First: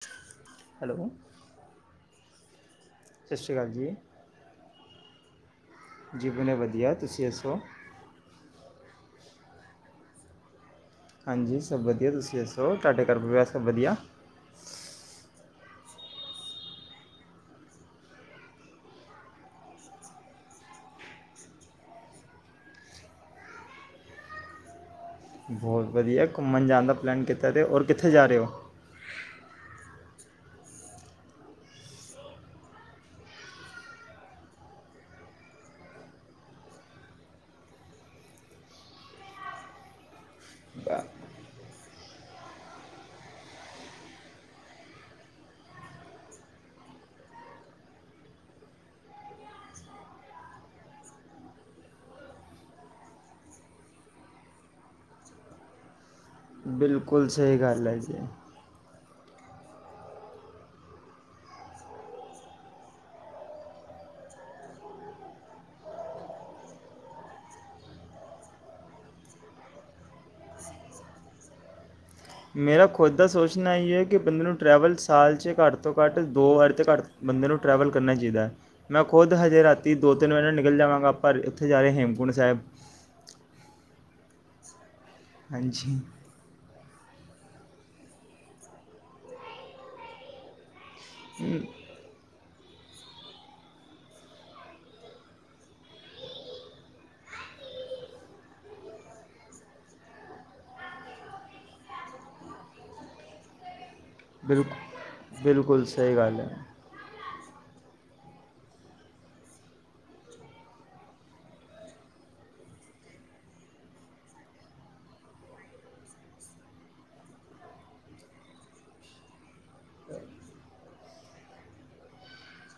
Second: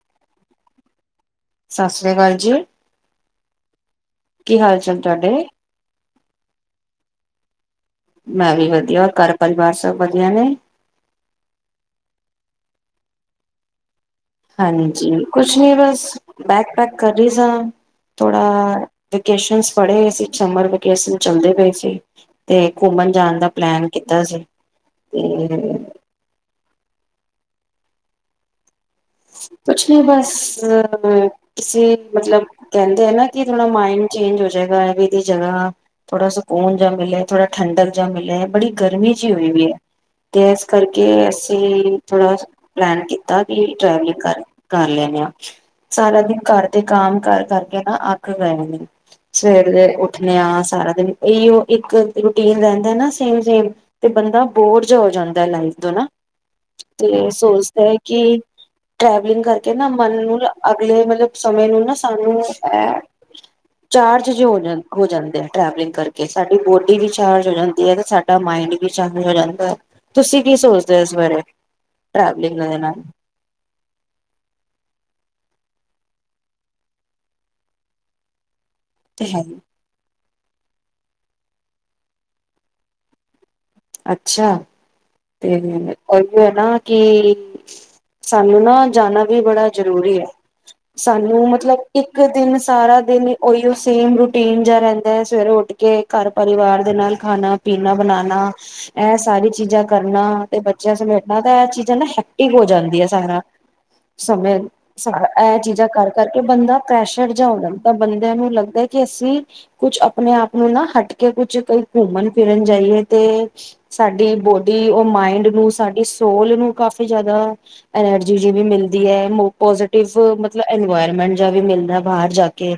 [inaudible] Hello [unintelligible] Sat Sri ਅਕਾਲ ਜੀ [unintelligible] ਸਤਿ ਸ਼੍ਰੀ ਅਕਾਲ ਜੀ [unintelligible] ਕੀ ਹਾਲ ਚਾਲ ਤੁਹਾਡੇ [inaudible] ਜੀ ਬਣੇ ਵਧੀਆ ਤੁਸੀਂ ਦੱਸੋ [unintelligible] ਮੈਂ ਵੀ ਵਧੀਆ ਰ ਘਰ ਪਰਿਵਾਰ ਸਭ ਵਧੀਆ ਨੇ [unintelligible] ਹਾਂਜੀ ਸਭ ਵਧੀਆ ਤੁਸੀਂ ਦੱਸੋ ਤੁਹਾਡੇ ਘਰ ਸਭ ਵਧੀਆ [unintelligible] ਹਾਂਜੀ ਕੁਛ ਨੀ ਬਸ ਬੈਕ ਪੈਕ ਕਰ ਰੀ ਸਾਂ ਥੋੜਾ ਵੇਕੇਸ਼ਨ ਫੜੇਏ ਸੀ ਸਮਰ ਵੇਕੇਸ਼ਨ ਚੱਲਦੇ ਪਏ ਸੀ ਤੇ ਘੁੰਮਣ ਜਾਣ ਦਾ ਪਲੈਨ ਕੀਤਾ ਸੀ ਤੇ [unintelligible] ਬਹੁਤ ਵਧੀਆ ਘੁੰਮਣ ਜਾਣ ਦਾ ਪਲੈਨ [unintelligible] ਅਤੇ ਹੋਰ ਕਿੱਥੇ ਜਾ ਰਹੇ ਹੋ [unintelligible] ਕੁਛ ਨੀ ਬਸ ਕਿਸੇ ਮਤਲਬ ਕਹਿੰਦੇ ਹੈ ਨਾ ਕਿ ਥੋੜਾ ਮਾਇੰਡ ਚੇਂਜ ਹੋ ਜਾਏਗਾ ਵੀ ਇਹਦੀ ਜਗ੍ਹਾ ਥੋੜਾ ਸਕੂਨ ਜਾ ਮਿਲੇ ਥੋੜਾ ਠੰਡਕ ਜਾ ਮਿਲੇ ਬੜੀ ਗਰਮੀ ਜਿਹੀ ਹੋਈ ਵੀ ਹੈ ਤੇ ਇਸ ਬ- ਕਰਕੇ ਅਸੀਂ ਥੋੜਾ ਪਲੈਨ ਕੀਤਾ ਕਿ [unintelligible] ਟੈਵਲਿੰਗ ਕਰ ਕਰ ਲੈਣੇ ਆ ਸਾਰਾ ਦਿਨ ਘਰ ਤੇ ਕੰਮ ਕਰ ਕਰਕੇ ਨਾ ਅਖ ਗਏਦੇ ਸਵੇਰ ਦੇ ਉਠਣੇ ਆ ਸਾਰਾ ਦਿਨ ਇਹੀਓ ਇੱਕ ਰੂਟੀਨ ਰਹਿੰਦਾ ਨਾ ਸੇਮ ਸੇਮ ਤੇ ਬੰਦਾ ਬੋਰਜ ਹੋ ਜਾਂਦਾ ਲਾਈਫ ਤੋਂ ਨਾ ਤੇ ਬਿਲਕੁਲ ਇਹ ਸਹੀ ਗੱਲ ਸੋਚਦਾ ਹੈ। ਜੀ ਕਿ ਟ੍ਰੈਵਲਿੰਗ ਕਰਕੇ ਨਾ ਮਨ ਨੂੰ ਅਲੇ ਮਲਬ ਸਮੇ ਨਾ ਸਾਨ ਚਾਰਜ ਹੋ ਜਾਂਦੇ ਆ ਟਵਲਿੰਗ ਕਰ ਸਾਡੀ ਬੋਡੀ ਵੀ ਚਾਰ ਹੋ ਜਾਂਦੀ ਆ ਸਾਡਾ ਮਡ ਚਾਰ ਹੋ ਜਾਂਦਾ ਤੁਸੀ ਕੀ ਸੋਚਦੇ ਹੋ ਇਸ ਬਾਰੇ। ਟਵਲੀਗ ਲ ਨਾਲ ਪੁੱਛਣਾ ਇਹ ਹੈ ਕਿ ਬੰਦੇ ਨੂੰ ਟਰੈਵਲ ਸਾਲ 'ਚ ਘੱਟ ਤੋਂ ਘੱਟ ਦੋ ਵਾਰੀ ਤੋਂ ਘੱਟ ਬੰਦੇ ਨੂੰ ਟਰੈਵਲ ਕਰਨਾ ਚਾਹੀਦਾ ਹੈ। ਮੈਂ ਤੇ ਖੁਦ ਹੈ ਹੀ। ਹਜੇ ਰਾਤੀ ਦੁੱ ਤਿੰਨ ਮ ਨਿਕਲ ਜਾਵਾਂਗਾ ਪਰ ਇੱਥੇ ਜਾ ਰਹੇ ਹੇਮਕੁੰਟ ਸਾਹਿਬ। ਅੱਛਾ ਤੇ ਹੀ ਹਾਂਜੀ ਹੈ। ਨਾ ਕਿ ਸਾਨੂੰ ਨਾ ਜਾਣਾ ਵੀ ਬੜਾ ਜ਼ਰੂਰੀ ਹੈ। ਸਾਨੂੰ ਮਤਲਬ ਇੱਕ ਦਿਨ ਸਾਰਾ ਦਿਨ ਉਹੀਓ ਸੇਮ ਰੂਟੀਨ ਜਿਹਾ ਰਹਿੰਦਾ ਹੈ ਸਵੇਰੇ ਉੱਠ ਕੇ ਘਰ ਪਰਿਵਾਰ ਦੇ ਨਾਲ ਖਾਣਾ ਪੀਣਾ ਬਣਾਉਣਾ ਇਹ ਸਾਰੀ ਚੀਜ਼ਾਂ ਕਰਨਾ ਤੇ ਬੱਚਿਆਂ ਸਮੇਟਣਾ ਤਾਂ ਇਹ ਚੀਜ਼ਾਂ ਨਾ ਹੈਪੀ ਹੋ ਜਾਂਦੀ ਹੈ ਸਾਰਾ ਸਮੇਂ ਬਿਲਕੁਲ ਇਹ ਬਿਲਕੁਲ ਚੀਜ਼ਾਂ ਕਰ ਸਹੀ ਗੱਲ ਕਰਕੇ ਹੈ ਬੰਦਾ ਪ੍ਰੈਸ਼ਰ ਜਾਂ ਹੋਦਾ ਤਾਂ ਬੰਦਿਆਂ ਨੂੰ ਲੱਗਦਾ ਕਿ ਅਸੀਂ ਕੁਛ ਆਪਣੇ ਆਪ ਨੂੰ ਨਾ ਹਟ ਕੇ ਕੁਛ ਕਈ ਘੁੰਮਣ ਫਿਰਨ ਜਾਈਏ ਤੇ ਸਾਡੀ ਬੋਡੀ ਉਹ ਮਾਇੰਡ ਨੂੰ ਸਾਡੀ ਸੋਲ ਨੂੰ ਕਾਫੀ ਜ਼ਿਆਦਾ ਐਨਰਜੀ ਜਿ ਵੀ ਮਿਲਦੀ ਹੈ ਪੋਜ਼ਟਿਵ ਮਤਲਬ ਇਨਵਾਇਰਮੈਂਟ ਜਿਹਾ ਵੀ ਮਿਲਦਾ ਬਾਹਰ ਜਾ ਕੇ।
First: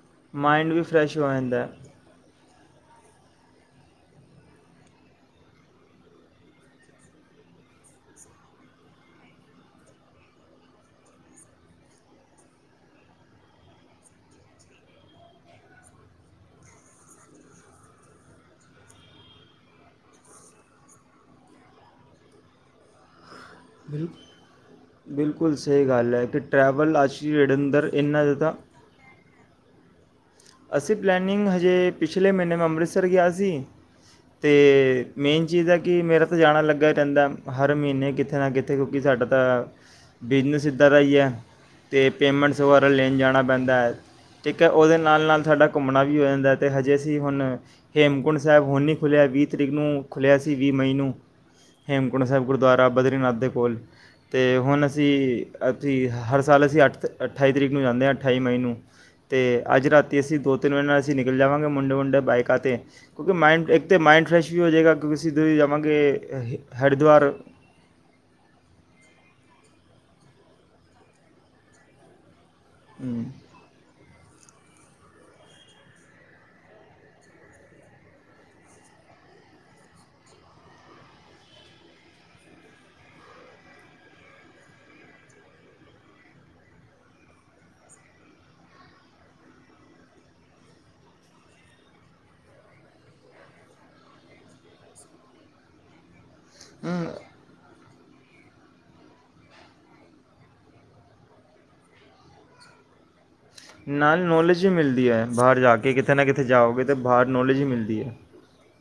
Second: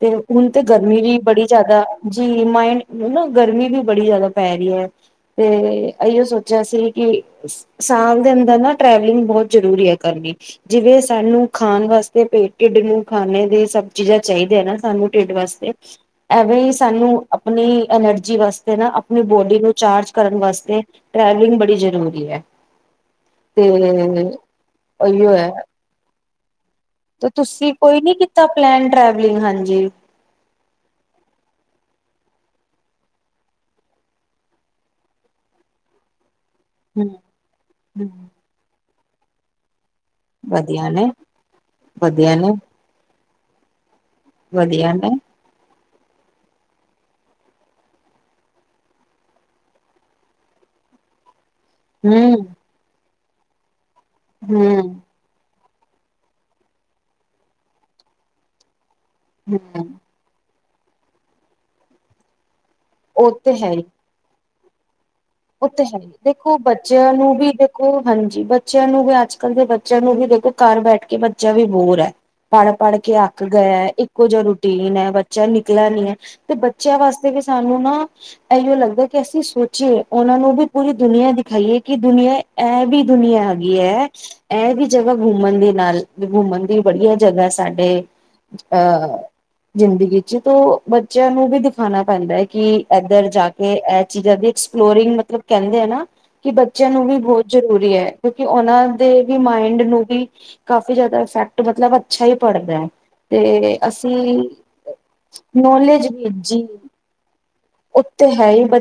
ਤੇ ਹੁਣ ਤੇ ਮਾਈਂਡ ਗਰਮੀ ਫਰੈਸ਼ ਵੀ ਹੋ ਬੜੀ ਜਾਂਦਾ ਜ਼ਿਆਦਾ ਹੈ ਜੀ ਮਾਈਡ ਨਾ ਗਰਮੀ ਵੀ ਬੜੀ ਜ਼ਿਆਦਾ ਪੈ ਰਹੀ ਹੈ। ਤੇ ਇੋ ਸੋਚਿਆ ਸੀ ਕਿ ਸਾਲ ਦੇ ਅੰਦਰ ਨਾ ਟ੍ਰੈਵਲਿੰਗ ਬਹੁਤ ਜ਼ਰੂਰੀ ਹੈ ਕਰਨੀ ਜਿਵੇਂ ਸਾਨੂੰ ਖਾਣ ਵਾਸਤੇ ਪੇਟ ਢਿੱਡ ਨੂੰ ਖਾੇ ਦੀ ਸਭ ਚੀਜ਼ਾਂ ਚਾਹੀਦੀਆਂ ਨਾ ਸਾਨੂੰ ਢਿੱਡ ਵਾਸਤੇ ਐਵੇਂ ਹੀ ਸਾਨੂੰ ਆਪਣੀ ਐਨਰਜੀ ਵਾਸਤੇ ਨਾ ਆਪਣੀ ਬੋਡੀ ਨੂੰ ਚਾਰਜ ਕਰਨ ਵਾਸਤੇ ਟਰੈਵਲਿੰਗ ਬੜੀ ਜ਼ਰੂਰੀ ਹੈ। ਤੇ ਬਿਲਕੁਲ ਉਹੀਓ ਹੈ ਬਿਲਕੁਲ ਸਹੀ ਗੱਲ ਹੈ ਕਿ ਟਰੈਵਲ ਤੇ ਆਸ਼ੀਵਾਦ ਤੁਸੀਂ ਅੰਦਰ ਕੋਈ ਨੀ ਇੰਨਾ ਕੀਤਾ ਜ਼ਿਆਦਾ ਪਲੈਨ ਹਾਂਜੀ ਅਸੀਂ ਪਲੈਨਿੰਗ ਹਜੇ ਪਿਛਲੇ ਮਹੀਨੇ ਮੈਂ ਅੰਮ੍ਰਿਤਸਰ ਗਿਆ ਸੀ ਅਤੇ ਮੇਨ ਚੀਜ਼ ਹੈ। ਕਿ ਮੇਰਾ ਜਾਣਾ ਲੱਗਾ ਹੀ ਹਮ ਰਹਿੰਦਾ ਹਰ ਮਹੀਨੇ ਹਮ ਕਿਥੇ ਨਾ ਕਿੱਤੇ ਕਿ ਸਾਡਾ ਤਾਂ ਬਿਜ਼ਨਸ ਵਧੀਆ ਇੱਧਰ ਆ ਨੇ ਹੀ ਹੈ। ਅਤੇ ਵਧੀਆ ਨੇ ਪੇਮੈਂਟਸ ਵਗੈਰਾ ਲੈਣ ਜਾਣਾ ਬੰਦਾਰ- ਠੀਕ ਹੈ ਵਧੀਆ ਉਹਦੇ ਨੇ ਨਾਲ ਨਾਲ ਸਾਡਾ ਘੁੰਮਣਾ ਵੀ ਹੋ ਜਾਂਦਾ ਤੇ ਹਜੇ ਅਸੀਂ ਹੁਣ ਹੇਮਕੁੰਟ ਸਾਹਿਬ ਹੁਣ ਨਹੀਂ ਖੁੱਲ੍ਹਿਆ ਵੀਹ ਤਰੀਕ ਨੂੰ ਖੁੱਲਿਆ ਸੀ ਵੀਹ ਮਈ ਨੂੰ ਹੇਮਕੁੰਟ ਹਮ ਸਾਹਿਬ ਗੁਰਦੁਆਰਾ ਬਦਰੀਨਾਥ ਉਹਦੇ ਕੋਲ ਅਤੇ ਹੁਣ ਹਮ ਅਸੀਂ ਅਸੀਂ ਹਰ ਸਾਲ ਅਸੀਂ ਅੱਠ ਅਠਾਈ ਤਰੀਕ ਨੂੰ ਜਾਂਦੇ ਹਾਂ ਅਠਾਈ ਮਈ ਨੂੰ ਤੇ ਅੱਜ ਹਮ ਰਾਤ ਅਸੀਂ ਦੋ ਤਿੰਨ ਵਜੇ ਅਂ ਨਿਕਲ ਜਾਵਾਂਗੇ ਮੁੰਡੇ ਮੁੰੇ ਬਾਈਕਾਂ ਤ। ਕਿਉਂਕਿ ਮਂਡ ਇੱਕ ਤੇ ਮਾਈੰਡ ਫਰੈਸ਼ ਜੀ ਹੋ ਜੇਗਾ। ਉੱਥ ਹੈ ਦੇਖੋ ਬੱਚਿਆਂ ਹਰਿਦੁਆਰ ਨੂੰ ਵੀ ਦੇਖੋ ਹਾਂਜੀ ਬੱਚਿਆਂ ਨੂੰ ਵੀ ਅੱਜ ਕ ਅੱਜ ਕਲ ਦੇ ਬੱਚਿਆਂ ਨੂੰ ਵੀ ਦੇਖੋ ਘਰ ਬੈਠ ਕੇ ਬੱਚਾ ਵੀ ਬੋਰ ਹੈ। ਪੜ੍ਹ ਪੜ੍ਹ ਕੇ ਅੱਕ ਗਿਆ ਇੱਕ ਕੁ ਜਾ ਰੂਟੀਨ ਹੈ ਬੱਚਾ ਨਿਕਲ ਨੀ ਹੈ ਤੇ ਬੱਚਿਆਂ ਵਾਸਤੇ ਵੀ ਸਾਨੂੰ ਨਾ ਆਇਓ ਲੱਗਦਾ ਕਿ ਅਸੀਂ ਸੋਚੀਏ! ਉਹਨਾਂ ਨੂੰ ਵੀ ਪੂਰੀ ਦੁਨੀਆਂ ਦਿਖਾਈ ਹ ਕਿ ਦੁਨੀਆ ਇਹ ਵੀ ਦੁਨੀਆ ਹੈਗੀ ਹ ਇਹ ਵੀ ਜਗਹਾ ਮੂਵਮੈਂਟ ਦੇ ਨਾਲ ਮੂਮਨ ਦੀ ਬੜੀਆਂ ਜਗ੍ਹਾ ਸਾਡੇ ਜ਼ਿੰਦਗੀ ਚ ਤੋ ਬੱਚਿਆਂ ਨੂੰ ਵੀ ਦਿਖਾਣਾ ਪੈਂਦਾ ਕਿ ਇਧਰ ਜਾ ਕੇ ਚੀਜਾ ਵਿੱਚ ਫਲੋਰਿੰਗ ਮਤਲਬ ਕਹਿੰਦੇ ਆ ਨਾ ਕਿ ਬੱਚਿਆਂ ਨੂੰ ਵੀ ਬਹੁਤ ਜ਼ਰੂਰੀ ਹੈ। ਕਿਉਕਿ ਉਹਨਾ ਦੇ ਵੀ ਮਾਇੰਡ ਨੂੰ ਵੀ ਕਾਫੀ ਜਿਆਦਾ ਇਫੈਕਟ ਮਤਲਬ ਅੱਛਾ ਹੀ ਪੜਦਾ ਹੈ। ਤੇ ਨਾਲ ਅਸੀਂ ਨੌਲੇਜ ਹੀ ਮਿਲਦੀ ਹੈ ਬਾਹਰ ਜਾ ਕੇ ਨੌਲੇਜ ਕਿਤੇ ਨਾ ਵੀ ਕਿਤੇ ਜੀ ਜਾਓਗੇ ਤਾਂ ਬਾਹਰ ਨੌਲੇਜ ਹੀ ਮਿਲਦੀ ਹੈ।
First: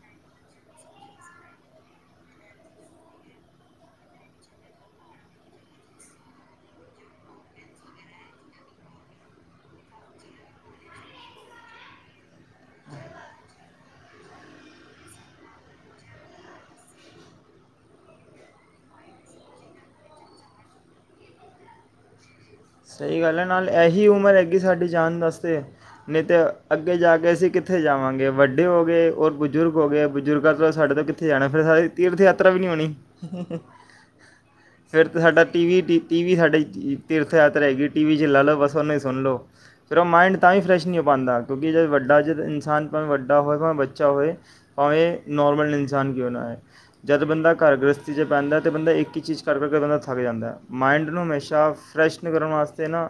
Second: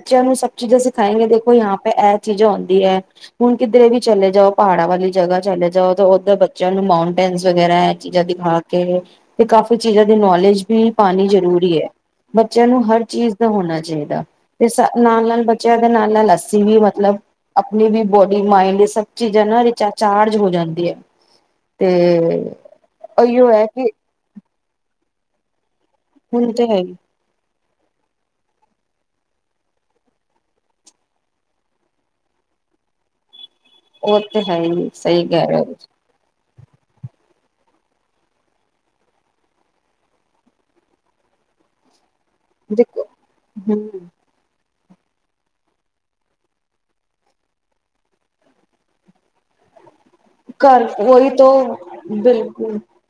ਜਨ ਨੂੰ ਸ ਚੀਜ਼ਾਂ ਸਿਖਾਏ ਦੇਖੋ ਯ ਪ ਇਹ ਚੀਜ਼ਾਂ ਆਉਂਦੀ ਹੈ ਹੁਣ ਕਿਧਰੇ ਵੀ ਚਲੇ ਜਾਓ ਪਹਾੜਾਂ ਵਾਲੀ ਜਗ੍ਹਾ ਚਲੇ ਜਾਓ ਤਾਂ ਉੱਧਰ ਬੱਚਿਆਂ ਨੂੰ ਮਾਉਂਟੇਨ ਵਗੈਰਾ ਇਹ ਚੀਜ਼ਾਂ ਦਿਖਾ ਕੇ ਤੇ ਕਾਫ਼ੀ ਚੀਜ਼ਾਂ ਦੀ ਨੌਲੇਜ ਵੀ ਪਾਉਣੀ ਜ਼ਰੂਰੀ ਹੈ ਬੱਚਿਆਂ ਨੂੰ ਹਰ ਚੀਜ਼ ਦਾ ਹੋਣਾ ਚਾਹੀਦਾ ਤੇ ਨਾਲ ਨਾਲ ਬੱਚਿਆਂ ਦੇ ਨਾਲ ਨਾਲ ਲੱਸੀ ਵੀ ਮਤਲਬ ਆਪਣੀ ਵੀ ਬੋਡੀ ਮਾਇੰਡ ਸਬ ਚੀਜ਼ਾਂ ਨਾ ਰਿਚਚਾਰਜ ਹੋ ਜਾਂਦੀ ਹੈ ਤੇ ਸਹੀ ਗੱਲ ਹੈ ਉਹੀਓ ਨਾਲ ਕਿ ਇਹੀ ਉਮਰ ਹੈਗੀ ਸਾਡੀ ਜਾਨ ਦਾੱਸ [unintelligible] ਨਹੀਂ ਤਾਂ ਹੁਣ ਤੇ ਹੈ ਹੀ ਅੱਗੇ ਜਾ ਕੇ ਅਸੀਂ ਕਿ ਕਿੱਥੇ ਜਾਵਾਂਗੇ ਵੱਡੇ ਹੋ ਗਏ ਰ ਬਜ਼ੁਰਗ ਹੋ ਗਏ ਬਜ਼ੁਰਗਾਂ ਤੋਂ ਸਾਡੇ ਤੋਂ ਕਿੱਥੇ ਜਾਣਾ ਫਿਰ ਸਾ ਤੀਰਥ ਯਾਤਰਾ ਵੀ ਨਹੀਂੀ ਹੋਣੀ। ਉਹ ਤੇ ਹੈ ਹੀ ਫਿਰ ਤੇ ਸਹੀ ਸਾਡਾ ਕਹਿ ਰਹੇ ਟੀਵ ਹੋ ਟੀਵ ਸਾਡੇ ਤੀਰਥ ਟੀਵੀ ਚ ਲਾ ਲਓ ਬਸ ਉਹਨੂੰ ਹੀ ਸੁਣ ਲਓ ਫਿਰ ਉਹ ਮਾਇੰਡ ਤਾਂ ਹੀ ਫਰੈਸ਼ ਨਹੀਂ ਪਾਉਂਦਾ ਕਿਉਂਕਿ ਵੱਡਾ ਇਨਸਾਨ ਦੇਖੋ ਭਾਵੇਂ ਵੱਡਾ ਹੋਏ ਭਾਵੇਂ ਹਮ ਬੱਚਾ ਹੋਏ ਆਏ ਨੋਰਮਲ ਇਨਸਾਨ ਕਿਉਂ ਨਾ ਹੈ ਜਦ ਬੰਦਾ ਘਰਗ੍ਰਹਿਸਤੀ ਚ ਪੈਂਦਾ ਤੇ ਬੰਦਾ ਇੱਕ ਚੀਜ਼ ਕਰ ਕਰ ਬੰਦਾ ਲੱਗ ਜਾਂਦਾ ਘਰ ਮਾਇੰਡ ਨੂੰ ਉਹੀ ਹਮੇਸ਼ਾ ਤੋਂ ਫਰੈਸ਼ ਕਰਨ ਬਿਲਕੁਲ ਵਾਸਤੇ ਨਾ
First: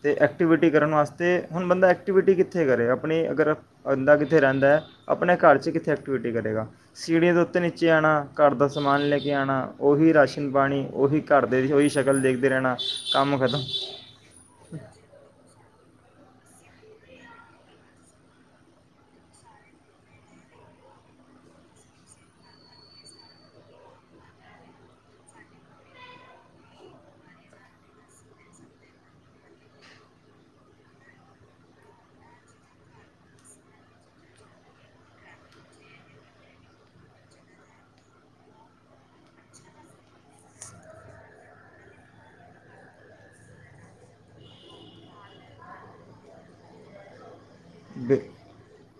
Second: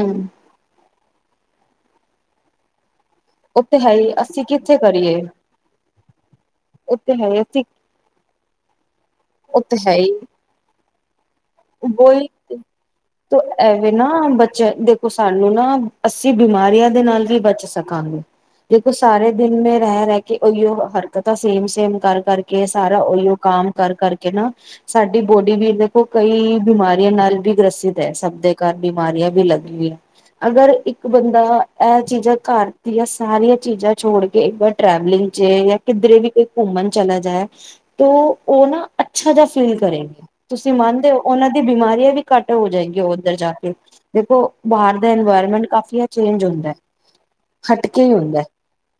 ਅਤੇ ਐਕਟੀਵਿਟੀ ਕਰਨ ਵਾਸਤੇ ਅਤੇ ਹੁਣ ਬੰਦਾ ਐਕਟੀਵਿਟੀ ਕਿੱਥੇ ਕਰੇ ਆਪਣੀ ਅਗਰ ਉਹ ਤੇ ਹੈ ਹੀ ਬੰਦਾ ਕਿੱਥੇ ਅਸੀਂ ਰਹਿੰਦਾ ਹੈ ਕਰੀਏ ਆਪਣੇ ਘਰ 'ਚ ਕਿੱਥੇ ਐਕਟੀਵਿਟੀ ਕਰੇਗਾ ਉਹ ਤੇ ਹੈ ਸੀੜੀਆਂ ਹੀ ਦੇ ਉੱਤੇ ਅਸੀਂ ਨੀਚੇ ਆਉਣਾ ਘਰ ਦਾ ਸਮਾਨ ਲੈ ਕੇ ੱ ਆਣਾ ਤੇ ਹੈ ਉਹ ਹੀ ਵੀ ਰਾਸ਼ਨ ਪਾਣੀ ਉਹੀ ਘਰ ਦੇ ਵੀ ਉਹੀ ਸ਼ਕਲ ਦੇਖਦੇ ਰਹਿਣਾ ਤ ਕੰਮ ਖਤਮ ਐਵੇਂ ਨਾ ਬੱਚੇ ਦੇਖੋ ਸਾਨੂੰ ਨਾ ਅੱਸੀ ਬਿਮਾਰੀਆਂ ਦੇ ਨਾਲ ਵੀ ਬਚ ਸਕਾਂਗੇ ਦੇਖੋ ਸਾਰੇ ਦਿਨ ਮ ਰਹਿ ਰਹਿ ਕੇ ਉਓਓ ਹਰਕਤਾਂ ਸੇਮ ਸੇਮ ਕਰ ਕਰਕੇ ਸਾਰਾ ਉਹੀਓ ਕੰਮ ਕਰ ਕਰਕੇ ਨਾ ਸਾਡੀ ਬੋਡੀ ਵੀ ਦੇਖੋ ਕਈ ਬਿਮਾਰੀਆਂ ਨਾਲ ਵੀ ਗ੍ਰਸਿਤ ਹੈ ਸਭ ਦੇ ਘਰ ਬਿਮਾਰੀਆਂ ਵੀ ਲੱਗਆਂ ਅਗਰ ਇੱਕ ਬੰਦਾ ਇਹ ਚੀਜ਼ਾਂ ਘਰ ਜਾਂ ਸਾਰੀਆਂ ਚੀਜ਼ਾਂ ਛੋੜ ਕੇ ਇੱਕ ਵਾਰ ਟਰੈਵਲਿੰਗ ਚ ਜਾਂ ਕਿਧਰੇ ਵੀ ਘੁੰਮਣ ਚਲਾ ਜਾਏ ਤਾਂ ਉਹ ਨਾ ਅੱਛਾ ਜਿਹਾ ਫੀਲ ਕਰੇਗਾ ਤੁਸੀਂ ਮਨ ਤੇ ਉਹਨਾਂ ਦੀ ਬਿਮਾਰੀਆਂ ਵੀ ਘੱਟ ਹੋ ਜਾਏਗੀਆਂ ਉਹ ਉੱਧਰ ਜਾ ਕੇ ਦੇਖੋ ਬਾਹਰ ਦਾ ਇਨਵਾਇਰਮੈਂਟ ਕਾਫੀ ਚੇਂਜ ਹੁੰਦਾ ਹਟਕੇ ਹੀ ਬਿ ਹੁੰਦਾ ਹੈ।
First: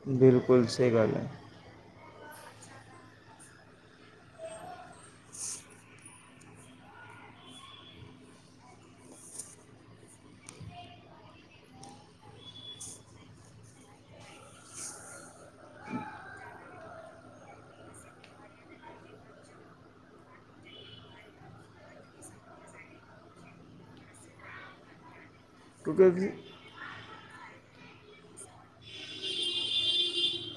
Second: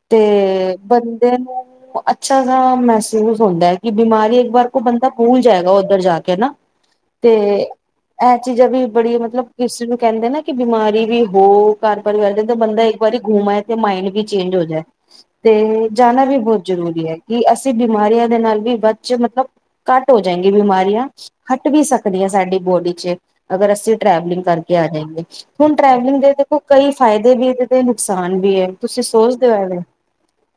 ਬਿਲਕੁਲ ਤੇ ਸਹੀ ਗੱਲ ਹੈ ਬੰਦੇ ਨੂੰ ਅੱਛਾ ਮਹਿਸੂਸ ਹੁੰਦਾ ਕਿ ਬਿਮਾਰੀ ਇੱਕ ਵਾਰ ਕੋਈ ਬੰਦਾ ਬੂਲ ਜਾਏਗਾ ਉੱਧਰ ਜਾ ਕੇ ਨਾ। ਤੇ ਇਹ ਚੀਜ਼ਾਂ ਵੀ ਬੜੀ ਮਤਲਬ ਕਿਸੇ ਨੂੰ ਕਹਿੰਦੇ ਨਾ ਕਿ ਬਿਮਾਰੀ ਵੀ ਹੋ ਘਰ ਪਰਿਵਾਰ ਦੇ ਬੰਦਾ ਇੱਕ ਵਾਰੀ ਗੁਮ ਆਏ ਤੇ ਮਾਈੰਡ ਵੀ ਚੇਂਜ ਹੋ ਜਾਏ ਤੇ ਜਾਣਾ ਵੀ ਬਹੁਤ ਜ਼ਰੂਰੀ ਹੈ ਕਿ ਅਸੀਂ ਬਿਮਾਰੀਆਂ ਦੇ ਨਾਲ ਵੀ ਬ ਮਤਲਬ ਘੱਟ ਹੋ ਜਾਏਗੀ ਬਿਮਾਰੀਆਂ [inaudible] ਵੀ ਸਕਦੀ ਹ ਸਾਡੀ ਬੋਡੀ ਚ ਅਗਰ ਅਸੀਂ ਟਰੈਵਲਿੰਗ ਕਰਕੇ ਆ ਜਾਗੇ। ਹੁਣ ਟਰੈਵਲਿੰਗ ਕਿਉਂਕਿ ਦੇਖੋ ਕਈ [unintelligible] ਫ਼ਾਇਦੇ ਵੀ ਤੇ ਨੁਕਸਾਨ ਵੀ ਹੈ ਤੁਸੀਂ ਸੋਚਦੇ ਹੋ ਇਹ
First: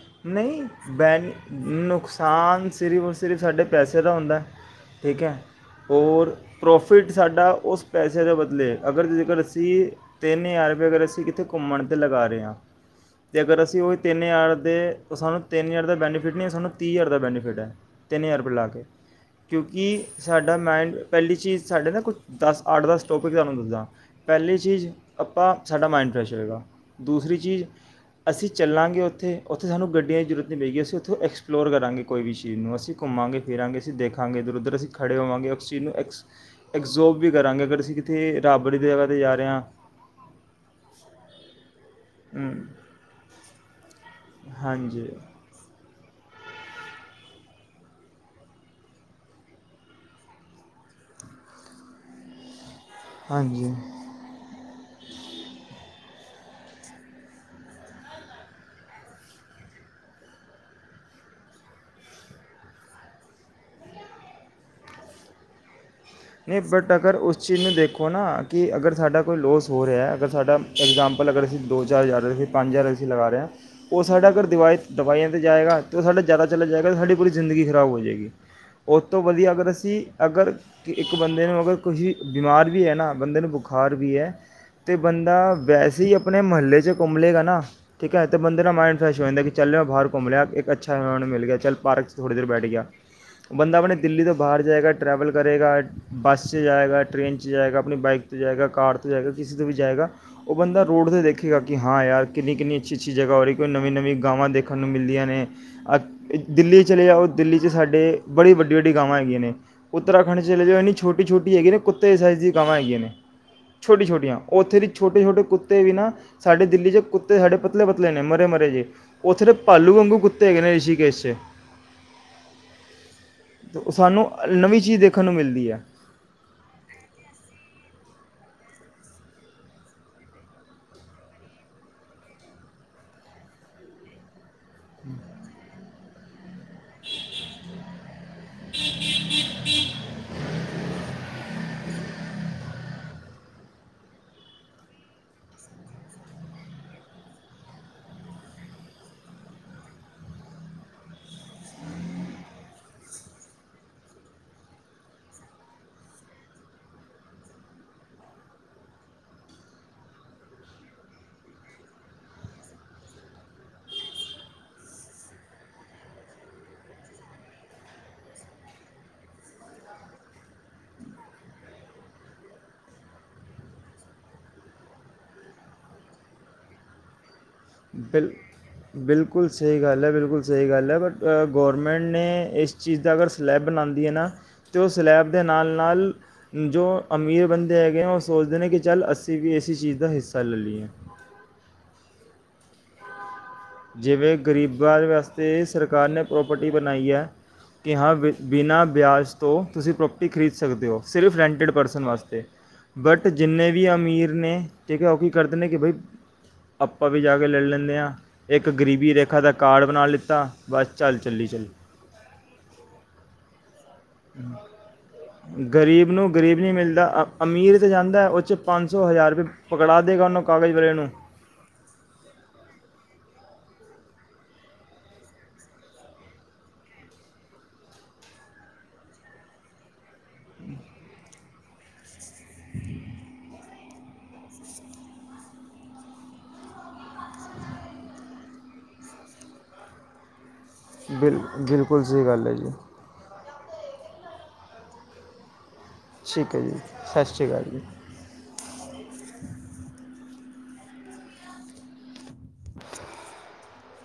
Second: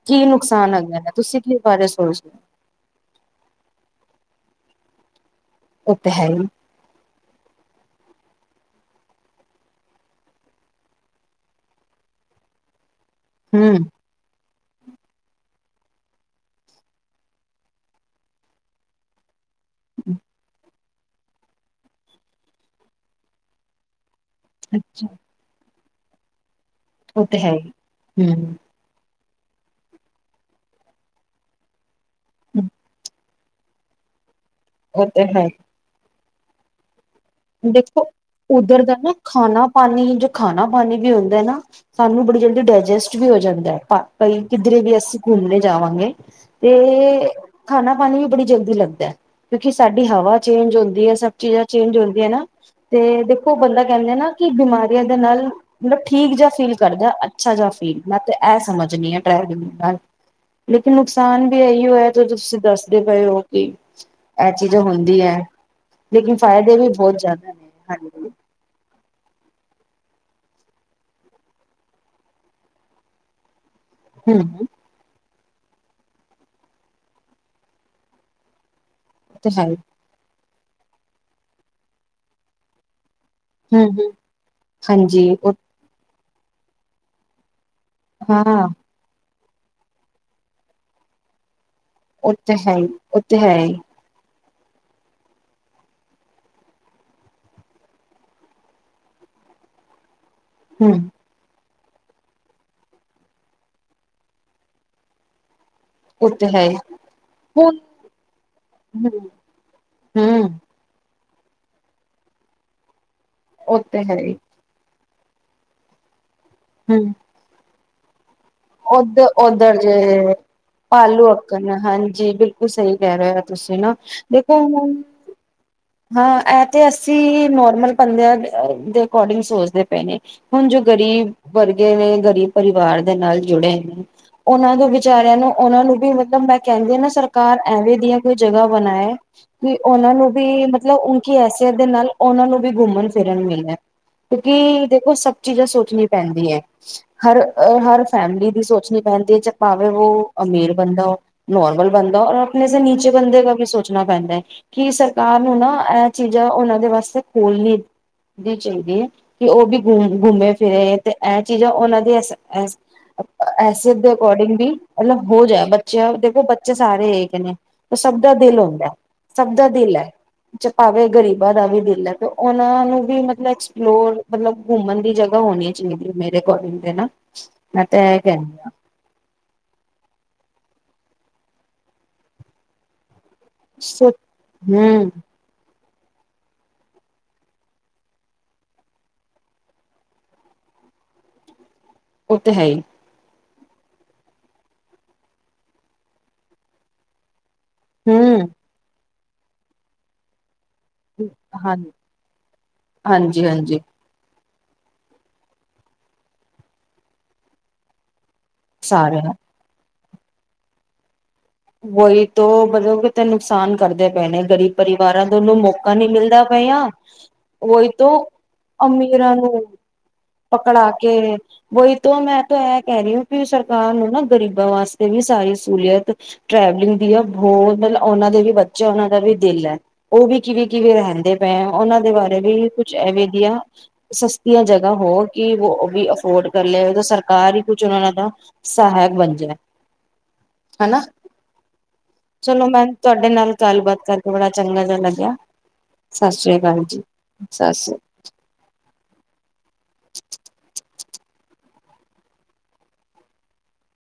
ਕੀ [inaudible] ਨੁਕਸਾਨ ਹੈਗਾ ਨੇ ਬੈਨ ਤੁਸੀਂ ਕੀ ਬਾਰੇ ਸੋਚਦੇ ਨੁਕਸਾਨ ਸਿਰਫ ਔਰ ਸਿਰਫ ਸਾਡੇ ਪੈਸੇ ਦਾ ਹੁੰਦਾ [inaudible] ਠੀਕ ਹੈ ਹੋ [inaudible] ਉਹ ਤੇ ਹੈ ਰ ਹੀ ਪ੍ਰੋਫਿਟ ਸਾਡਾ ਉਸ ਪੈਸੇ [inaudible] ਬਦਲੇ ਅਗਰ ਜੇਕਰ ਅਸੀਂ ਤਿੰਨ ਹਜ਼ਾਰਪ ਅਗਰ ਅਸੀਂ ਕਿੱਥੇ ਘੁੰਮਣ ਤੇ ਲਗਾ ਰਹੇ ਹਾਂ [inaudible] ਤੇ ਅਗਰ ਅਸੀਂ ਹੂੰ। ਉਹੀ ਤਿੰਨ ਯਾਰ [unintelligible] ਦੇ ਉਹ ਸਾਨੂੰ [unintelligible] ਤਿੰਨ ਹਜ਼ਾਰ ਦਾ ਬੈਨੀਫਿਟ ਨਹੀਂ ਹੈ ਸਾਨੂੰ ਤੀਹ ਹਜ਼ਾਰ ਦਾ ਬੈਨੀਫਿਟ ਹੈ ਤਿੰਨ ਹਜ਼ਾਰ ਰੁਪਏ ਲਾ ਕੇ [unintelligible] ਕਿਉਂਕਿ ਸਾਡਾ ਮਾਇਂਡ [inaudible] ਪਹਿਲੀ ਚੀਜ਼ ਸਾਡੇ ਨਾ ਕੁਛ ਦਸ ਅੱਠ ਦਸ ਟੋਪਿਕ ਤੁਹਾਨੂੰ ਦੱਸਦਾ [unintelligible] ਪਹਿਲੀ ਚੀਜ਼ ਅੱਛਾ। ਆਪਾਂ [unintelligible] ਸਾਡਾ ਮਾਇੰਡ ਫਰੈਸ਼ ਹੋਗਾ [unintelligible] ਉਹ ਦੂਸਰੀ ਤੇ ਹੈ ਚੀਜ਼ ਹੀ ਅਸੀਂ ਹੂੰ। ਚੱਲਾਂਗੇ ਉੱਥੇ [unintelligible] ਉਥੇ ਸਾਨੂੰ ਗੱਡੀ ਦੀ ਜ਼ੂਰਤ [unintelligible] ਮਗੀ ਅਸੀਂ ਉੱਥੋਂ ਐਕਸਪਲੋਰ ਕਰਾਂਗੇ [unintelligible] ਕੋਈ ਵੀ ਸ਼ਹੀਦ ਨੂੰ ਅਸੀਂ ਘੁੰਮਾਂਗੇ [unintelligible] ਫਿਰਾਂਗੇ ਅ ਦੇਖਾਂਗੇ [unintelligible] ਉੁੱ ਅਸੀ ਉਹ ਤੇ ਹੈ ਖੜੇਵਾਂਗੇਔਕਸੀਜ ਨੂੰ ਐਸ [inaudible] ਇੱਕ [unintelligible] ਦੇਖੋ ਉੱਧਰ ਦਾ ਜਗ੍ਹਾ ਨਾ 'ਤੇ ਜਾ ਰਹੇ ਹਾਂ ਖਾਣਾ ਪਾਣੀ ਜੋ ਖਾਣਾ ਪਾਣੀ ਵੀ ਹੁੰਦਾ ਨਾ [unintelligible] ਸਾਨੂੰ ਬੜੀ ਜਲਦੀ ਹਮ, ਡਾਇਜੈਸਟ ਵੀ ਹੋ ਜਾਂਦਾ ਹੈਈ ਕਿੱਧਰੇ ਵੀ ਹਾਂਜੀ ਅਸੀਂ ਘੁੰਮਣੇ ਜਾਵਾਂਗੇ [unintelligible] ਤੇ ਖਾਣਾ ਪਾਣੀ ਵੀ ਬੜੀ ਜਲਦੀ ਲੱਗਦਾ ਕਿਉਂਕਿ ਸਾਡੀ ਹਵਾ ਚੇਂਜ ਹੁੰਦੀ ਹੈ ਸਭ ਚੀਜ਼ਾਂ ਚੇਂਜ ਹੁੰ [inaudible] ਨਾ [unintelligible] ਤੇ ਦੇਖੋ ਹਾਂਜੀ ਬੰਦਾ ਕਹਿੰਦੇ ਆ ਨਾ ਕਿ ਬਿਮਾਰੀਆਂ ਦੇ ਨਾਲ ਮਤਲਬ [unintelligible] ਠੀਕ ਜਿਹਾ ਫੀਲ ਕਰਦਾ ਅੱਛਾ ਜਿਹਾ ਫੀਲ ਮੈਂ ਤਾਂ ਇਹ ਸਮਝਣੀ ਹ ਟਰੈਵਲਿੰਗ ਨਾਲ ਲੇਕਿਨ ਨੁਕਸਾਨ ਵੀ ਇਹੀ ਹੋ ਹੈ ਜ ਤੁਸੀਂ ਦੱਸਦੇ ਪਏ ਹੋ ਕਿ ਇਹ ਚੀਜ਼ ਹੁੰਦੀ ਹੈ [unintelligible] ਲੇਕਿਨ ਫ਼ਾਇਦੇ ਵੀ [inaudible] ਬਹੁਤ ਅਗਰ ਉਸ ਜ਼ਿਆਦਾ ਚੀਜ਼ ਨੇ ਨੂੰ ਹਾਂਜੀ ਦੇਖੋ ਨਾ ਕਿ ਅਗਰ ਸਾਡਾ [inaudible] ਕੋਈ ਲੋਸ ਹੋ ਰਿਹਾ ਅਗਰ ਸਾਡਾ ਇਗਜਾਮਪਲ ਅਗਰ ਅਸੀਂ ਦੋ ਚਾਰ ਹਜ਼ਾਰ ਪੰਜ ਹਜ਼ਾਰ ਅਸੀਂ ਲਗਾ ਰਹੇ ਹਾਂ [unintelligible] ਉਹ ਸਾਡੇ ਹਮ ਅਗਰ ਹਮ ਦਵਾਏ ਦਵਾਈਆਂ [unintelligible] ਜਾਏਗਾ ਤਾਂ ਉਹ ਸਾਡਾ ਜ਼ਿਆਦਾ ਚਲਾ ਜਾਏਗਾ ਸਾਡੀ ਪੂਰੀ ਜ਼ਿੰਦਗੀ ਖਰਾਬ ਹੋ ਜਾਏਗੀ [unintelligible] ਉਹ ਤੋਂ ਤੇ ਵਧੀਆ ਹੈ ਅਗਰ ਹੀ। ਅਸੀਂ ਅਗਰ [unintelligible] ਕਿ ਇੱਕ ਬੰਦੇ ਨੂੰ ਮਗਰ ਕੁਛ ਬਿਮਾਰ ਵੀ ਹੈ ਨਾ [unintelligible] ਬੰਦੇ ਨੂੰ ਹਮ ਬੁਖਾਰ ਹਮ ਵੀ ਹੈ ਤੇ ਹਾਂਜੀ ਬੰਦਾ ਉਹ ਵੈਸੇ ਹੀ ਆਪਣੇ ਮਹੱਲੇ 'ਚ ਘੁਮ ਲੇ ਗਾ ਨਾ ਠੀਕ ਹੈ ਤੇ ਬੰਦੇ ਹਾਂ ਨਾ ਮਾਇੰਡ ਫਰੈਸ਼ ਹੋ ਜਾਂਦਾ ਕਿ ਚੱਲ ਹੋ ਬਾਹਰ ਘੁੰਮ ਲਿਆ ਇੱਕ ਅੱਛਾ ਉਹਨਾਂ ਨੂੰ ਮਿਲ ਗਿਆ ਚਲ ਪਾਰਕ ਚ ਉਹ ਥੋੜ੍ਹੀ ਦੇਰ ਤੇ ਬੈਠ ਹੈ ਗਿਆ ਹੀ ਉਹ ਤੇ ਹੈ ਹੀ ਬੰਦਾ ਆਪਣੇ ਦਿੱਲੀ ਤੋ ਬਾਹਰ ਜਾਏਗਾ ਟਰੈਵਲ ਕਰੇਗਾ ਬੱਸ 'ਚ ਜਾਏਗਾ ਟ੍ਰੇਨ 'ਚ ਜਾਏਗਾ ਆਪਣੀ ਬਾਈਕ ਤੇ ਜਾਏਗਾ ਕਾਰ ਤੇ ਜਾਏਗਾ ਕਿਸੇ ਤੇ ਵੀ ਜਾਏਗਾ ਉਹ ਬੰਦਾ ਹਮ ਰੋਡ ਤੇ ਦੇਖੇਗਾ ਹਾਂ ਯਾਰ ਕਿੰਨੀ ਕਿੰਨੀ ਅੱਛੀ ਅੱਛੀ ਜਗਾਹ ਹੋ ਰਹੀ ਕੋਈ ਨਵੀਂ ਨਵੀਂ ਗਾਵਾਂ ਦੇਖਣ ਨੂੰ ਮਿਲਦੀਆਂ ਨੇ ਉਹ ਤੇ ਹੈ ਹੀ ਦਿੱਲੀ ਚਲੇ ਜਾਓ ਦਿੱਲੀ 'ਚ ਹੁਣ ਸਾਡੇ ਬੜੀ ਵੱਡੀ ਵੱਡੀ ਹਮ ਗਾਵਾਂ ਹੈਗੀਆਂ ਨੇ ਉਤਰਾਖੰਡ ਹਮ ਚਲੇ ਜੋ ਛੋਟੀ ਛੋਟੀ ਹੈਗੀ ਨੇ ਕੁੱਤੇ ਸਾਈਜ਼ ਦੀਆਂ ਗਾਵਾ ਹੈਗੀਆਂ ਨੇ ਉਹ ਤੇ ਛੋਟੀ ਹੈ ਛੋਟੀਆਂ ਹੀ ਉਹ ਉੱਥੇ ਦੀ ਛੋਟੇ ਛੋਟੇ ਕੁੱਤੇ ਵੀ ਨਾ ਸਾਡੀ ਦਿੱਲੀ ਚ ਕੁੱਤੇ ਸਾਡੇ ਪ ਪਤਲੇ ਪਤਲੇ ਨੇ ਮਰੇ ਮਰੇ ਜੇ ਉਧਰ ਉੱਥੇ ਦੇ ਉਧਰ ਭਾਲੂ ਵਾਂਗੂ ਜੇ ਕੁੱਤੇ ਹੈਗੇ ਨੇ ਰਿਸ਼ੀਕੇਸ਼ ਭਾਲੂ 'ਚ ਅੱਕਣ ਹਾਂਜੀ ਬਿਲਕੁਲ ਸਹੀ ਕਹਿ ਰਹੇ ਹੋ ਤੁਸੀਂ ਤੇ ਨਾ ਸਾਨੂੰ ਦੇਖੋ ਨਵੀਂ ਚੀਜ਼ ਦੇਖਣ ਨੂੰ ਮਿਲਦੀ ਹੈ ਹਾਂ ਇਹ ਤੇ ਅਸੀਂ ਨੋਰਮਲ ਬੰਦਿਆਂ ਦੇ ਅਕੋਰਡਿੰਗ ਸੋਚਦੇ ਪਏ ਨੇ ਹੁਣ ਜੋ ਗਰੀਬ ਵਰਗੇ ਨੇ ਗਰੀਬ ਪਰਿਵਾਰ ਦੇ ਨਾਲ ਜੁੜੇ ਨੇ ਉਹਨਾਂ ਦੇ ਵਿਚਾਰਿਆਂ ਨੂੰ ਉਹਨਾਂ ਨੂੰ ਵੀ ਤਾਂ ਮੇ ਕਹਿੰਦੇ ਨਾ ਸਰਕਾਰ ਐਵੇਂ ਦੀਆਂ ਕੋਈ ਜਗ੍ਹਾ ਬਣਾਏ ਕਿ ਉਹਨਾਂ ਨੂੰ ਵੀ ਮਤਲਬ ਉਨਕੀ ਹੈਸੀਅਤ ਦੇ ਨਾਲ ਉਹਨਾਂ ਨੂੰ ਵੀ ਘੁੰਮਣ ਫਿਰਨ ਮਿਲਿਆ ਕਿਉਂਕਿ ਦੇਖੋ ਸਭ ਚੀਜ਼ਾਂ ਸੋਚਣੀ ਪੈਂਦੀ ਹੈ ਹਰ ਹਰ ਫੈਮਿਲੀ ਦੀ ਸੋਚਣੀ ਪੈਂਦੀ ਹੈ ਭਾਵੇਂ ਉਹ ਅਮੀਰ ਬੰਦਾ ਨੋਰਮਲ ਬੰਦਾ ਔਰ ਆਪਣੇ ਨੀਚੇ ਬੰਦੇ ਕਾ ਵੀ ਸੋਚਣਾ ਪੈਂਦਾ ਹੈ ਕਿ ਸਰਕਾਰ ਨੂੰ ਨਾ ਇਹ ਚੀਜ਼ਾਂ ਉਹਨਾਂ ਦੇ ਵਾਸਤੇ ਖੋਲਣੀ ਦੀ ਚਾਹੀਦੀ ਹੈ ਕਿ ਉਹ ਵੀ ਘੁੰਮੇ ਫਿਰੇ ਤੇ ਇਹ ਚੀਜ਼ਾਂ ਉਹਨਾਂ ਦੀਆਂ ਇਸ ਇਸੇ ਦੇ ਅਕੋਡਿੰਗ ਵੀ ਮਤਲਬ ਹੋ ਜਾ ਬੱਚਿਆਂ ਦੇਖੋ ਬੱਚੇ ਸਾਰੇ ਇਕ ਨੇ ਸਭ ਦਾ ਦਿਲ ਹੁੰਦਾ ਸਭ ਦਾ ਦਿਲ ਹੈ ਭਾਵੇ ਗਰੀਬਾਂ ਦਾ ਵੀ ਦਿਲ ਹੈ ਤੇ ਉਹਨਾ ਨੂੰ ਵੀ ਮਤਲਬ ਇਸਫਲੋਰ ਮਤਲਬ ਘੁੰਮਣ ਦੀ ਜਗਹਾ ਹੋਣੀ ਚਾਹੀਦੀ ਹੈ ਮੇਰੇ ਅਕੋਡਿੰਗ ਤੇ ਨਾ ਮੈਂ ਤਾਂ ਇਹ ਬਿਲ ਕਹਿੰਦੀ ਹਾਂ ਬਿਲਕੁਲ ਸਹੀ ਗੱਲ ਹੈ ਬਿਲਕੁਲ ਸਹੀ ਗੱਲ ਹੈ ਬਟ ਗੌਰਮੈਂਟ ਨੇ ਇਸ ਚੀਜ਼ ਦਾ ਅਗਰ ਸਲੈਬ ਬਣਾਉਂਦੀ ਸੋ ਹੈ ਨਾ ਜੋ ਹਮ ਸਲੈਬ ਦੇ ਨਾਲ ਨਾਲ ਜੋ ਅਮੀਰ ਬੰਦੇ ਹੈਗੇਏ ਹੈ ਉਹ ਸੋਚਦੇ ਨੇ ਕਿ ਚੱਲ ਅਸੀਂ ਵੀ ਇਸ ਚੀਜ਼ ਦਾ ਹਿੱਸਾ ਲੈ ਲਈਏ ਉਹ ਤੇ ਹੈ ਹੀ ਜਿਵੇਂ ਗਰੀਬਾਂ ਦੇ ਵਾਸਤੇ ਸਰਕਾਰ ਨੇ ਪ੍ਰੋਪਰਟੀ ਬਣਾਈ ਹੈ ਕੇ ਹਾਂ ਹਮ ਬਿਨਾਂ ਵਿਆਜ ਤੋਂ ਤੁਸੀਂ ਪ੍ਰੋਪਰਟੀ ਖਰੀਦ ਸਕ ਸਕਦੇ ਹੋ ਸਿਰਫ ਰੈਂਟਿਡ ਹਾਂ ਪਰਸਨ ਵਾਸਤੇ ਬਟ ਹਾਂਜੀ ਜਿੰਨੇ ਹਾਂਜੀ ਵੀ ਅਮੀਰ ਨੇ ਠੀਕ ਹੈ ਉਹ ਕੀ ਕਰਦੇ ਨੇ ਕਿ ਬਈ ਆਪਾਂ ਵੀ ਜਾ ਕੇ ਲੈੜ ਲੈਂਦੇ ਹਾਂ ਇੱਕ ਗਰੀਬੀ ਸਾਰੇ ਰੇਖਾ ਦਾ ਕਾਰਡ ਬਣਾ ਲਈਿੱਤਾ ਤਾਂ ਬਸ ਚੱਲ ਚੱਲੀ ਚੱਲ ਵਹੀ ਤੋਂ ਮਤਲਬ ਕਿਤੇ ਨੁਕਸਾਨ ਕਰਦੇ ਪਏ ਨੇ ਗਰੀਬ ਪਰਿਵਾਰਾਂ ਦਨੂੰ ਮੌਕਾ ਨੀ ਗਰੀਬ ਨੂੰ ਮਿਲਦਾ ਗਰੀਬ ਨਹੀਂ ਪਿਆਆਂ ਮਿਲਦਾ ਅ- ਅਮੀਰ ਵਹੀ ਤੇ ਤੋਂ ਜਾਂਦਾ ਹੈ, ਉਹ ਚ ਅਮੀਰਾਂ ਰੁਪਏ ਨੂੰ ਪਕੜਾ ਦੇਗਾ ਉਹਨੂੰ ਕਾਗਜ਼ ਪਕੜਾ ਵਾਲੇ ਨੂੰ ਕੇ ਵਹੀ ਤੋਂ ਮੈਂ ਤਾਂ ਇਹ ਕਹਿ ਰਹੀ ਹ ਵੀ ਸਰਕਾਰ ਨੂੰ ਨਾ ਗ਼ਰੀਬਾਂ ਵਾਸਤੇ ਵੀ ਸਾਰੀ ਸਹੂਲੀਅਤ ਟ੍ਰੈਵਲਿੰਗ ਦੀ ਬਹੁਤ ਮਤਲਬ ਉਹਨਾ ਦੇ ਵੀ ਬੱਚੇ ਉਹਨਾਂ ਦਾ ਵੀ ਦਿਲ ਹੈ ਉਹ ਵੀ ਕਿਵੇਂ ਕਿਵੇ ਰਹਿੰਦੇ ਪਏ ਉਹਨਾਂ ਦੇ ਬਾਰੇ ਵੀ ਕੁਛ ਐਵੇ ਦੀਆਂ ਸਸਤੀਆਂ ਜਗਾ ਹੋ ਕਿ ਅਫੋਰਡ ਕਰ ਲ ਸਰਕਾਰ ਹੀ ਕੁਛ ਉਹਨਾ ਦਾ ਸਹਾਇਕ ਬਣ ਜਾ ਬਿਲ ਬਿਲਕੁਲ ਸਹੀ ਗੱਲ ਹੈ। ਜੀ ਤੁਹਾਡੇ ਨਾਲ ਗੱਲਬਾਤ ਕਰਕੇ ਬੜਾ ਚੰਗਾ ਜਿਹਾ ਲੱਗਿਆ। ਸਤਿ ਸ੍ਰੀ ਠੀਕ ਹੈ ਅਕਾਲ ਜੀ ਸ਼੍ਰੀ ਅਕਾਲ ਸਤਿ ਜੀ ਸ੍ਰੀ ਅਕਾਲ। [inaudible]